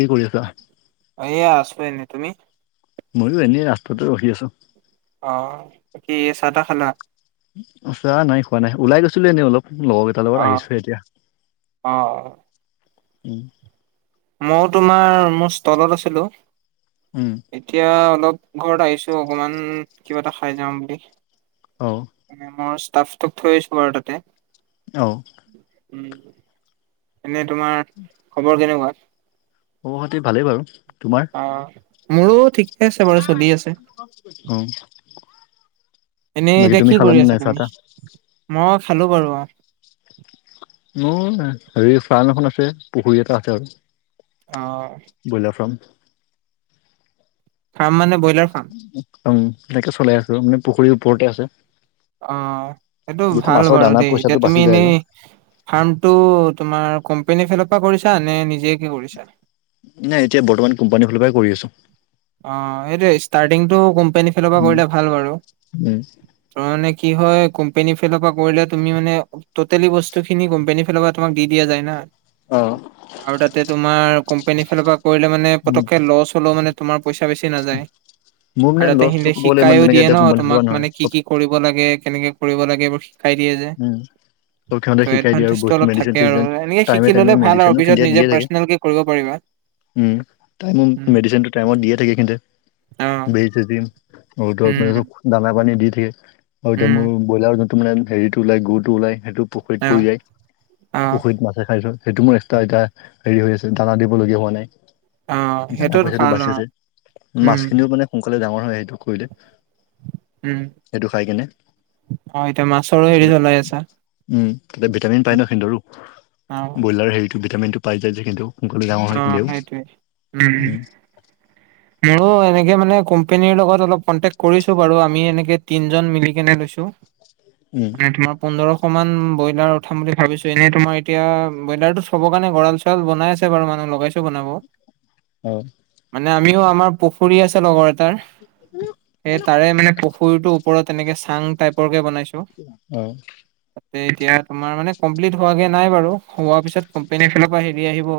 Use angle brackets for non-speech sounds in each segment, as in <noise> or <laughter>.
কি কৰি আছা? এয়া আছো এনেই। তুমি? মইটো এনেই ৰাস্তাতে ৰখি আছো। অহ', - বাকী চাহ-তাহ খালা? চাহ নাই খোৱা নাই, ওলাই গৈছিলো এনেই অলপ লগৰকেই- তাৰ লগত অ আহিছো এতিয়া, অ উম। মইও তোমাৰ মোৰ ষ্টলত আছিলো। উম। এতিয়া অলপ ঘৰত আহিছো অকণমান, কিবা এটা খাই যাম বুলি। অ। মই ষ্টাফটো থৈ আছো বাৰু তা'তে। অহ। উম, এনেই তোমাৰ খবৰ কেনেকুৱা? অ মোৰ মতে ভালেই বাৰু। তোমাৰ? অহ। মোৰো ঠিকে আছে বাৰু চলি আছে। অহ। এনে বাকী এতিয়া তুমি কি খালা কৰি নে আছা নাই তুমি চাহ-তা? মই খালো বাৰু অঁহ। মোৰ হেৰি ফাৰ্ম এখন আছে, পুখুৰী এটা আছে আৰু। অহ। Broiler farm. ফাৰ্ম মানে ব্ৰলাৰ ফাৰ্ম। একদম তেনেকে চলাই আছো মানে পুখুৰীৰ ওপৰতে আছে। অঁহ', সেইটো যিহেতু ভাল মাছৰ বাৰু দানা দেই। পইচাটো এতিয়া তুমি বাচি যায় আৰু এনেই- ফাৰ্ম টো তোমাৰ কোম্পনীৰ ফালৰ পৰা কৰিছা নে নিজে কে কৰিছা? নাই, এতিয়া বৰ্তমান কোম্পানী ফালৰ পৰা কৰি আছো। অঁহ', সেইটোৱেই। ষ্টাৰ্টিংটো কোম্পানীৰ ফালৰ পৰা উম, কৰিলে ভাল বাৰু। উম, ত' মানে কি হয় কোম্পনী ফাইলৰ পৰা কৰিলে তুমি মানে- টুটেলি বস্তু খিনি কোম্পানীৰ ফালৰ পৰা তোমাক দি দিয়া যায় না। অহ। আৰু তা'তে তোমাৰ কোম্পানীৰ ফালৰ পৰা কৰিলে মানে উম, পতককে লছ হ'লেও মানে- তোমাৰ পইচা বেছি নাযায়। মোৰ মানে আৰু লছটো তা'তে ক'ব গ'লে ইমান শিকাইও তেনেকে দিয়ে এতিয়া ন কোম্পানীৰ ফালৰ তোমাক পৰা নহয়। মানে কি কি- কৰিব লাগে, কেনেকে কৰিব লাগে এইবোৰ শিকাই দিয়ে যে। উম, চব সিহঁতে ত' শিকাই দিয়ে আৰু এডভানটেজটো বস্তু অলপ মেডিচিন থাকে আৰু। চেডিচিন এনেকে টাইমে শিকি টাইমে ল'লে ভাল আৰু মেডিচিনো পিছত সিহঁতে নিজে দিয়ে থাকে পাৰ্চনেলকে কৰিব পাৰিবা। উম, তাই মোৰ উম মেডচিন- টাইমত দিয়ে থাকে। কিন্ত অ বেজি-চেজি আৰু উম দৰপ, দানা-পানী দি থাকে। আৰু এতিয়া উম মোৰ ব্ৰইলাৰৰ যোনটো মানে হেৰি ওলাই গুৰটো ওলাই সেইটো। অ পুখুৰীত পৰি যায়, অ পুখুৰীত মাছে খাইছেও সেইটো মোৰ এক্সট্ৰা এতিয়া। হেৰি হৈ আছে দানা দিবলগীয়া হোৱা অ নাই। দানা সেইটোত পইচাটো ভাল বাচি অ আছে উম মাছখিনিও মানে সোনকালে ডাঙৰ হয়, সেইটো কৰিলে, উম সেইটো খাই কেনে। অ এতিয়া মাছৰো হেৰি চলাই আছা উম' তা'তে ভিটামিন পাই ন সিহঁতৰো। অ ব্ৰইলাৰ হেৰিটো ভিটামিন টো পাই যায় যে কিন্তু অঁহ', -সেইটোৱে। উমঁ। উম মোৰো এনেকে মানে কোম্পনীৰ লগত অলপ কন্টেক কৰিছো বাৰু। আমি এনেকে- তিনিজন মিলি কেনে লৈছো, উম পোন্ধৰশ মান ব্ৰইলাৰ। ক বুলি ভাবিছো এনেই তোমাৰ এতিয়া ব্ৰইলাৰ টো থবৰ কাৰণে গঁৰাল চৰাল বনাই আছে বাৰু মানুহ লগাইছো বনাব অঁ মানে আমিও আমাৰ পুখুৰী আছে লগ তাৰ স তাৰে মানে পুখুৰীটোৰ ওপৰত এনেকে চাং টাইপৰ কে বনাইছো অ তাতে এতিয়া তোমাৰ মানে কমপ্লিট হোৱাগে নাই বাৰু হোৱা পিছত কোম্পেনীৰ ফালৰ পৰা হেৰি আহিব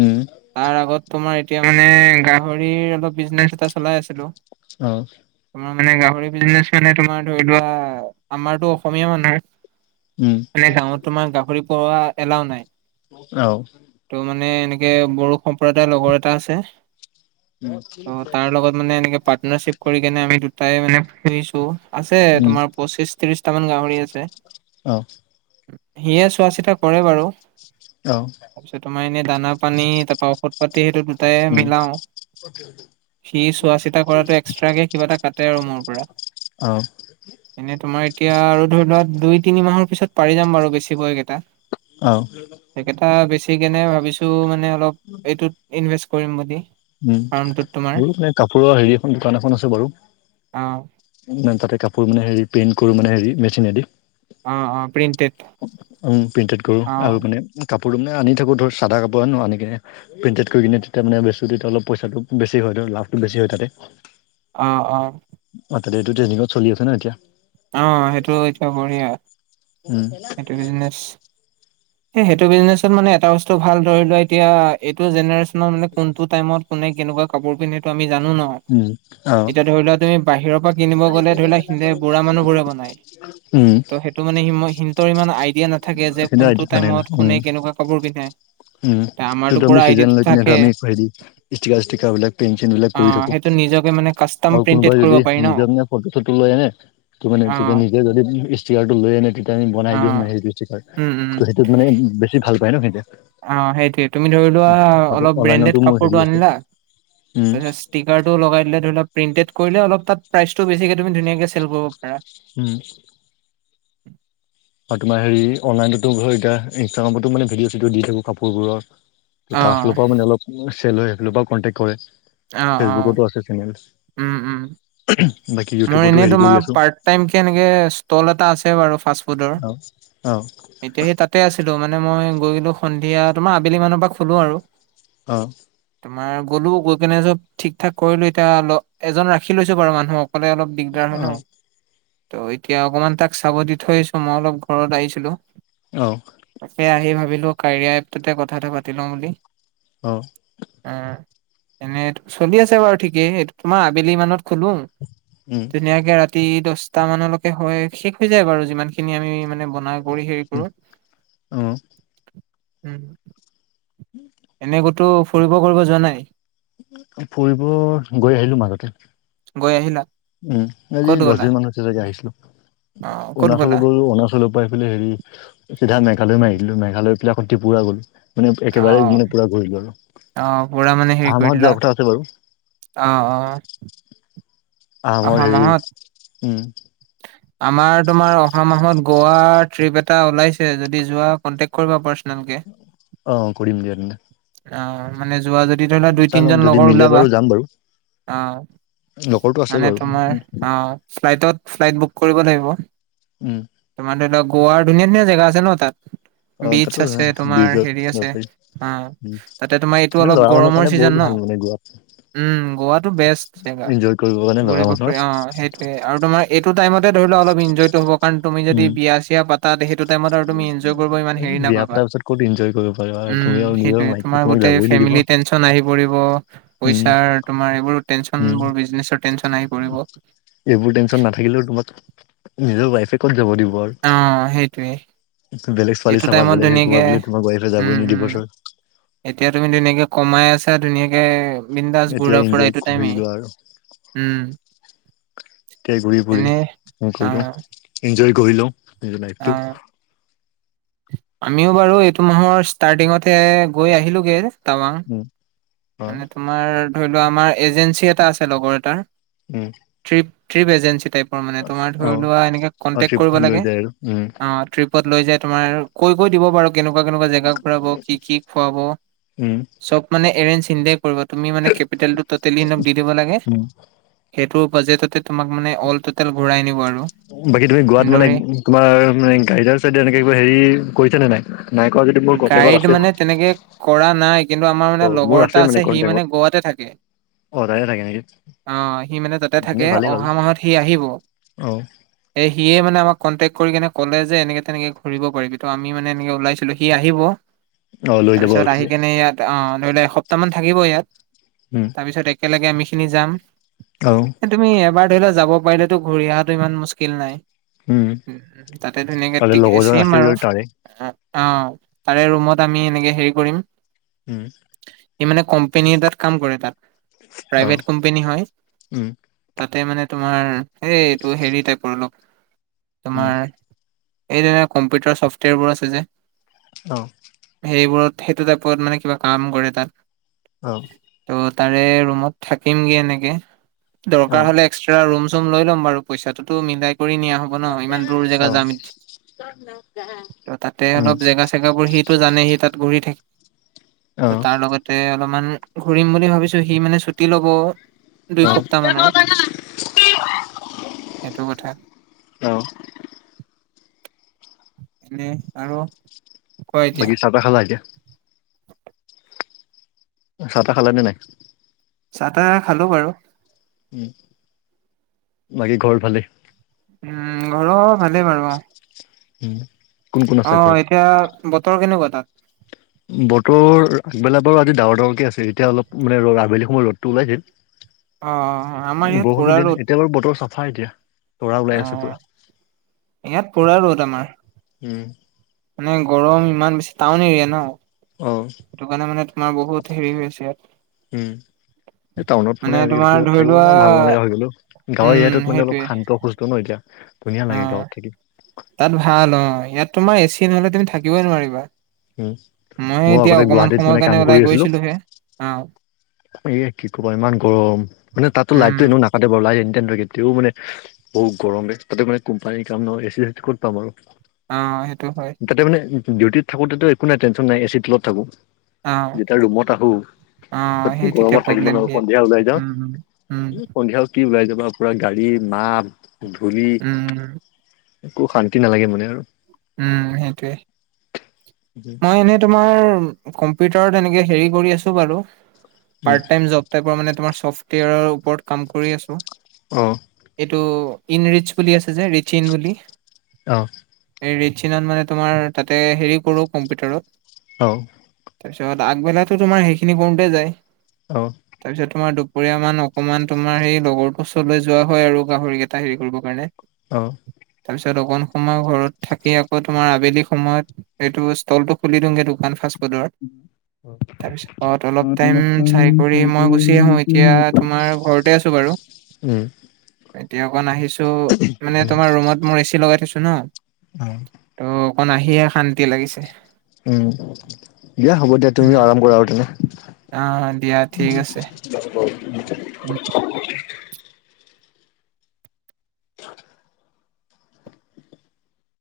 উম তাৰ আগত তোমাৰ এতিয়া মানে গাহৰিৰ অলপ বিজনেচ এটা চলাই আছিলো অ তোমাৰ মানে গাহৰি বিজনেচ মানে তোমাৰ ধৰি লোৱা আমাৰটো অসমীয়া মানুহে মানে গাঁৱত তোমাৰ গাহৰি পুহা এলাও নাই। অ ত' মানে এনেকে বড়ো সম্প্ৰদায়ৰ লগৰ এটা আছে ত' তাৰ লগত মানে এনেকে পাৰ্টনাৰশিপ কৰি কেনে আমি দুটাই মানে পূহিছো আছে তোমাৰ পঁচিশ ত্ৰিশটামান গাহৰি আছে সিয়ে চোৱা চিতা কৰে বাৰু অ তাৰ পিছত তোমাৰ এনে দানা পানী তাৰপা ঔষধ পাতি সেইটো দুটাই মিলাও অকে সি চোৱা চিতা কৰাটো এক্সট্ৰাকে কিবা এটা কাটে আৰু মোৰ পৰা অ এনে তোমাৰ এতিয়া আৰু ধৰি লোৱা দুই তিনি মাহৰ পিছত পাৰি যাম বাৰু বেচিব এই কেইটা অ সেইকেইটা বেছি কেনে ভাবিছোঁ মানে অলপ এইটোত ইনভেষ্ট কৰিম বুলি উম ফাৰ্মটোত তোমাৰ মোৰো মানে কাপোৰৰ হেৰি এখন দোকান এখন আছো বাৰু অ মানে তাতে কাপোৰ মানে হেৰি পেইণ্ট কৰো মানে মেচিনেদি অ অ প্ৰিণ্টেড প্ৰিণ্টেড কৰোঁ আৰু মানে কাপোৰটো মানে আনি থাকোঁ ধৰ চাদা কাপোৰ আনো আনি কিনে প্ৰিণ্টেড কৰি কিনে তেতিয়া মানে বেচোতে তেতিয়া অলপ পইচাটো বেছি হয় লাভটো বেছি হয় তাতে অ অ এইটো এতিয়া ট্ৰন্দিংট চলি আছছে ন এতিয়া অ সেইটো এতিয়া বঢ়িয়া <inaudible> এ সেইটো বিজনেচত মানে এটা বস্তু ভাল ধৰি লোৱা এতিয়া এইটো জেনেৰেশচনত মানে কোনটো টাইমত কোনে কেনেকুৱা কাপোৰ পিন্ধে এইটো আমি জানো ন উম অ এতিয়া ধৰি লোৱা তুমি বাহিৰৰ পৰা কিনিব গ'লে ধৰি লোৱা বুঢ়া মানুহ বোৰে বনায় উম ত সেই মানে সিহতৰ ইমান আইডিয়া নাথাকে যে চিধা কোনটো এইটোত নাথাকে টাইমত উম কোনে কেনেকুৱা কাপোৰ পিন্ধে উম তে আমাৰতো আমি পুৰা চিজ আইডিয়াটো লৈ কিনে থাকে আমি হেৰি ষ্টিকা ষ্টিকা বিলাক পেঞ্চ বিলাক কৰি অ' থাকো সেইটো নিজকে মানে কাষ্টম আৰু প্ৰিন্টেড কোনোবাই কৰিব যদি পাৰি ন। নিজৰ নিজা ফটো চটো লৈ আনে ত মানে তেতিয়া অ' নিজে যদি ষ্টিকাৰ টো লৈ আনে তেতিয়া আমি বনাই দিও নে অ' হেটো উম উম ত সেইটোত মানে বেছি ভাল পায় ন সেইতে অ সেইটোৱে তুমি ধৰি লোৱা অলপ অনলাইনতো ব্ৰেণ্ডেড মোৰ হেৰি কাপোৰটো আছে আনিলা উম ষ্টিকাৰ টো লগাই দিলে ধৰি লোৱা প্ৰিন্টেড কৰিলে অলপ তাত প্ৰাইচটো বেছিকে তুমি ধুনিয়াকে চেল কৰিব পাৰা। উম আৰু তোমাৰ হেৰি অনলাইনতো ঘ এতিয়া ইনষ্টাগ্ৰামত মানে ভিডিঅ' চিডি দি থাকো কাপোৰবোৰৰ ত' তাৰ অ' ফালৰ পৰাও মানে অলপ চেল হয় সেইফালৰ পৰাও কণ্টেক্ট কৰে অ' অ' ফেচবুকতো আছে চেনেল উম উম। বাকী মোৰ ইউটিউবতো এনে হেৰি কৰি তোমাৰ পা আছো পাৰ্ট টাইমকে এনেকে ষ্টল এটা আছে বাৰু ফাষ্ট ফুডৰ। অ অ। এতিয়া সেই তাতে আছিলো মানে মই গৈ কিন্তু সন্ধিয়া তোমাৰ আবেলি মানৰ পৰা খোলো আৰু। অ'। তোমাৰ গ'লো গৈ কেনে চব ঠিক ঠাক কৰিলো এতিয়া এজন ৰাখি লৈছো বাৰু মানুহক। অকলে অলপ দিগদাৰ হয় ন। ত' এতিয়া অকমান তাক চাব দি থৈ আহিছোঁ। মই অলপ ঘৰত আহিছিলোঁ। অঁ। তাকে আহি ভাবিলোঁ, কাৰিয়া এপটোতে কথা এটা পাতি লওঁ বুলি। অ'। উম, এনেইটো চলি আছে বাৰু ঠিকেই। এইটো তোমাৰ আবেলিমানত খোলোঁ। উম উম ধুনীয়াকে ৰাতি দহটা মানলৈকে হয়, শেষ হৈ যায় বাৰু যিমান খিনি আমি মানে ব নাই কৰি হেৰি কৰো। উম। <inaudible> এনে কতো ফুৰিব কৰিব যোৱা নাই? ফুৰিব গৈ আহিলো মাজতে। গৈ আহিলা? উম, আজি ক'ত দশ গ'লা দিনমান হৈছে চাগে আহিছিলোঁ। অ ক'ত অৰুণাচলত গ'লা গ'লোঁ, অৰুণাচলত গৈ পেলাই, চিধা মেঘালয় মাৰি দিলোঁ। মেঘালয়ৰ পৰা আকৌ ত্ৰিপুৰা গ'লোঁ। মানে অ একেবাৰে মানে পুৰা ঘূৰিলো আৰু, অ পুৰা আহা মাহত যোৱা কথা আছে বাৰু। অঁ অঁ। আহা মাহত হেৰি, উম। আমাৰ, তোমাৰ অহা মাহত গোৱা ট্ৰিপ এটা ওলাইছে, যদি যোৱা কন্টেক্ট কৰিবা পাৰ্চনেলকে। অ কৰিম দিয়া তেন্তে অঁ, মানে যোৱা যদি ধৰি লোৱা দুই চাই লওঁ তিনিজন যদি লগৰ মিলে বাৰু ওলাবা। যাম বাৰু অঁহ, লগৰটো আছে মানে বাৰু তোমাৰ আঁহ। ফ্লাইটত, ফ্লাইট বুক কৰিব লাগিব। উম। তোমাৰ ধৰ লোৱা গোৱাৰ ধুনীয়া ধুনীয়া জেগা আছে ন তাত। অ বিছ তাতো আছে, তোমাৰ ব্ৰিজত হেৰি যাব আছে। পাৰি অঁ, উম তাতে তোমাৰ এইটো অলপ গৰমৰ ছিজন ন। ইয়াত উম, গোৱাটো বেষ্ট জেগা কৰিবৰ কাৰণে ল'ৰা ঘূৰিব মানুহৰ ফুৰিব। অঁ, সেই টোৱে আৰু তোমাৰ এইটো টাইমতে ধৰি লোৱা অলপ ইনজয়তো হ'ব। কাৰণ, তুমি যদি উম বিয়া চিয়া পাতা, সেইটো টাইমত আৰু তুমি ইনজয় কৰিব ইমান হেৰি বিয়া নাপাবা। পতাৰ পিছত ক'ত ইনজয় কৰিব পাৰিবা আৰু উম, তুমি আৰু নিজৰ সেইটোয়ে। মাইকীয়ে তোমাৰ তোমাক গোটেই যাবই নিদিব ফেমিলি টেন চন আহি পৰিব। উম পইচাৰ, তোমাৰ এইবোৰ উম টেনচনবোৰ, বিজনেছৰ টেনচন আহি পৰিব। এইবোৰ টেনচন নাথাকিলেও তোমাক নিজৰ ৱাইফে ক'ত যাব দিব আৰু। অঁ, সেইটোৱে। বেলেগ ছোৱালী চাবা, বেলেগে হেৰী কৰিবা বুলি তোমাক ৱাইফে উম যাবই উম নিদিব। এতিয়া তুমি ধুনীয়াকৈ কমাই আছা, ধুনীয়াকে বিন্দাচ এতিয়াই ঘূৰা ফুৰা এনজয় এইটো টাইমে। কৰি লোৱা আৰু উম। এতিয়াই ঘূৰি এনে ফুৰি অ কৰি লওঁ, এনজয় কৰি লওঁ নিজৰ অ লাইফটো। আমিও বাৰু, এইটো মাহৰ ষ্টাৰ্টিঙতে গৈ আহিলোঁগে। টাৱাং, উম অ মানে তোমাৰ ধৰি লোৱা আমাৰ এজেঞ্চি এটা আছে, লগৰ এটাৰ। উম। ট্ৰিপ, ট্ৰিপ এজেঞ্চি টাইপৰ মানে, তোমাৰ অ ধৰি লোৱা, এনেকৈ অ কণ্টেক্ট কৰিব ট্ৰিপখন লৈ লাগে, যায় আৰু উম অঁ। ট্ৰিপত লৈ যায় তোমাৰ কৈ কৈ দিব বাৰু, কেনেকুৱা কেনেকুৱা জেগা ফুৰাব, কি কি খুৱাব, উম চব মানে এৰেঞ্জ সিতে, কৰিব, তুমি মানে কেপিটেল টো তুলি পিনে সিহঁতক দি দিব লাগে, উম সেইটো বাজেটতে তোমাক মানে অল টটেল ঘূৰাই আনিব আৰু। বাকী তুমি গোৱাত মানে, এনেদৰে তোমাৰ মানে গাইডাৰ চাইডাৰ এনেকে কিবা হেৰি কৰিছা নে নাই? নাই কৰা, যদি মোৰ কন্টেকত গাইড মানে আছে। তেনেকে কৰা নাই কিন্তু আমাৰ অ মানে মোৰ লগৰ এটা আছে সি মানে কণ্টেক্টত গোৱাতে থাকে। অ তাতে থাকে নেকি অ, সি মানে তাতে তেনে থাকে ভালেই হ'ল অহা মাহত সি আহিব। অ এ সিয়ে মানে আমাক কণ্টেক্ কৰি কেনে কলে যে এনে তেনেকে ঘূৰি পাৰিবি ত আমি মানে এনেকে ওলাইছো। কিন্তু সি আহিব, অ লৈ যাব তাৰপিছত আৰু আহি সিয়ে কেনে ইয়াত অ ধৰি লোৱা এসপ্তাহ মান থাকিব ইয়াত। উম তাৰপিছত একেলগে আমিখিনি যাম। অ এ তুমি এবাৰ ধৰি লোৱা যাব পাৰিলেতো ঘূৰি অহাটো ইমান মুস্কিল নাই। উম তাতে ধুনীয়াকে তাৰে তিকে লগৰজন ছেম আছে আৰু, যদি তাৰে অ, তাৰে ৰুমত আমি এনেকে হেৰি কৰিম। উম। ই মানে কোম্পানী এটাত কাম কৰে তাত, অ প্ৰাইভেট কোম্পানী হয়। উম তাতে মানে তোমাৰ এই এইটো হেৰি টাইপৰ অলপ উম তোমাৰ, এই যে কম্পিউটাৰ ছফ্টৱেৰবোৰ আছে যে। অ। সেইবোৰত, সেইটো টাইপত মানে কিবা কাম কৰে তাত। অ। ত' তাৰে ৰুমত থাকিমগে এনেকে, দৰকাৰ অ', হলে এক্সট্ৰা ৰুম-চুম লৈ লম বাৰু, পইচাতেটো মিলাই কৰি নিয়া হ, হব ন ইমান দূৰ জেগা অ', যাম, তাত উম, তেহত জেগা চেগা বোৰ সিটো জানে সি তাত ঘূৰি থাকে ত অ', তাৰ লগত, তাতে অলপমান ঘূৰিম বুলি ভাবিছো সি মানে ছুটি ল'ব। দুই অ', সপ্তাহ মানৰ এইটো কথা। অ'। এনেই আৰু? কোৱা এতিয়া বাকি চাহ তাহ খালা এতিয়া? চাহ তাহ খালা নে নাই? চাহ তাহ খালো বাৰু। উম, বাকী ঘৰত ভালেই? উম ঘৰৰ ভালেই বাৰু অ, উম, অ, এতিয়া বতৰ কেনেকুৱা তাত? বতৰ আগবেলা বাৰু ডাৱৰ ডাৱৰকে আছে, এতিয়া অলপ মানে ৰদ আবেলি সময়ত ৰদটো ওলাইছিল। <inaudible> অ, আমাৰ ইয়াত বৰষুণটো পোৰা দিয়া ৰ'দ। নাই, এতিয়া বাৰু বতৰ চাফা এতিয়া, তৰা ওলাই অ আছে পুৰা। ইয়াত পোৰা ৰ'দ আমাৰ। উম, মানে গৰম, ইমান বেছি টাউন এৰিয়া ন? অঁ। সেইটো কাৰণে মানে তোমাৰ বহুত হেৰি হৈ আছে ইয়াত। উম, এই টাউনত মানে আজিকালি তোমাৰ কিবা ধৰি থাকিব লোৱা না ভাল নলগা হৈ গ'ল অঁ। গাঁৱৰ উম এৰিয়াটোত মানে অলপ সেইটোৱে শান্ত - সুস্থ ন' এতিয়া, ধুনীয়া অ লাগে গাঁৱত থাকি। তাত ভাল অ, ইয়াত তোমাৰ এচি নহ'লে তুমি থাকিবই নোৱাৰিবা। উম, মই ময়ো এতিয়া আগতে অকমান গুৱাহাটীত সময়ৰ মানে কাৰণে কাম কৰি ওলাই আছিলোঁ। গৈছিলোহে, অহ'। এ কি ক'বা ইমান গৰম, মানে তাতো উম লাইতটো এনেও নাকাতে বাৰু, লাইট এনি টাইম থাকে, তেতিয়াও মানে বহুত গৰমে তাতে মানে কোম্পানীৰ কাম নহয় এচি চেচি ক'ত পাম আৰু। অঁ' সেইটো হয়। তাতে মানে ডিউটিত থাকোতেটো একো টেনশ্যন নাই এ চি তলত থাকো। অ যেতিয়া ৰুমত আহো- অ সেই তেতিয়া গৰমত থাকিব প্ৰব্লেম নোৱাৰো, দিয়ে সন্ধিয়া ওলাই যাওঁ, উম উম সন্ধিয়াও কি ওলাই যাবা পুৰা গাড়ীৰ মাত, ধূলি। উম একো শান্তি নালাগে মানে আৰু। উম, সেইটোৱে, মই এনেই তোমাৰ কম্পিউটাৰত এনেকে হেৰি কৰি আছো বাৰু উম পাৰ্ট টাইম জব। টাইপৰা মানে তোমাৰ ছফ্টৱেৰ ওপৰত কাম কৰি আছো। অহ। এইটো ইন ৰিটচ বুলি আছে যে ৰিচ ইন বুলি। অহ। এই ৰিটচ ইনত মানে তোমাৰ তাতে হেৰি কৰো কম্পিউটাৰত। অঁ। তাৰপিছত আগবেলাতো তোমাৰ সেইখিনি কৰোঁতে যায়। অঁ। তাৰপিছত তোমাৰ দুপৰীয়া মান অকমান তোমাৰ সেই লগৰটোৰ ওচৰলৈ যোৱা হয় আৰু গাহৰিকেইটা হেৰি কৰিবৰ কাৰণে। অঁ'। তাৰপিছত অকনমান সময় ঘৰত। থাকি আকৌ তোমাৰ আবেলি সময়ত এইটো ষ্টলটো খুলি দিওঁগে দোকান ফাষ্টফুডৰ। <unintelligible> তাৰপিছ ঘৰত অলপ উম টাইম উম চাই কৰি মই গুচি আহো এতিয়া তোমাৰ ঘৰতে আছো বাৰু। উমঁ'। এতিয়া অকণ আহিছো মানে তোমাৰ ৰুমত মোৰ এ চি লগাই থৈছো ন। উম। ত' অকণ আহিহে শান্তি লাগিছে। উমঁ' দিয়া হ'ব দিয়া উম তুমিও আৰাম কৰা আৰু তেনে। অ দিয়া ঠিক আছে <unintelligible> <unintelligible>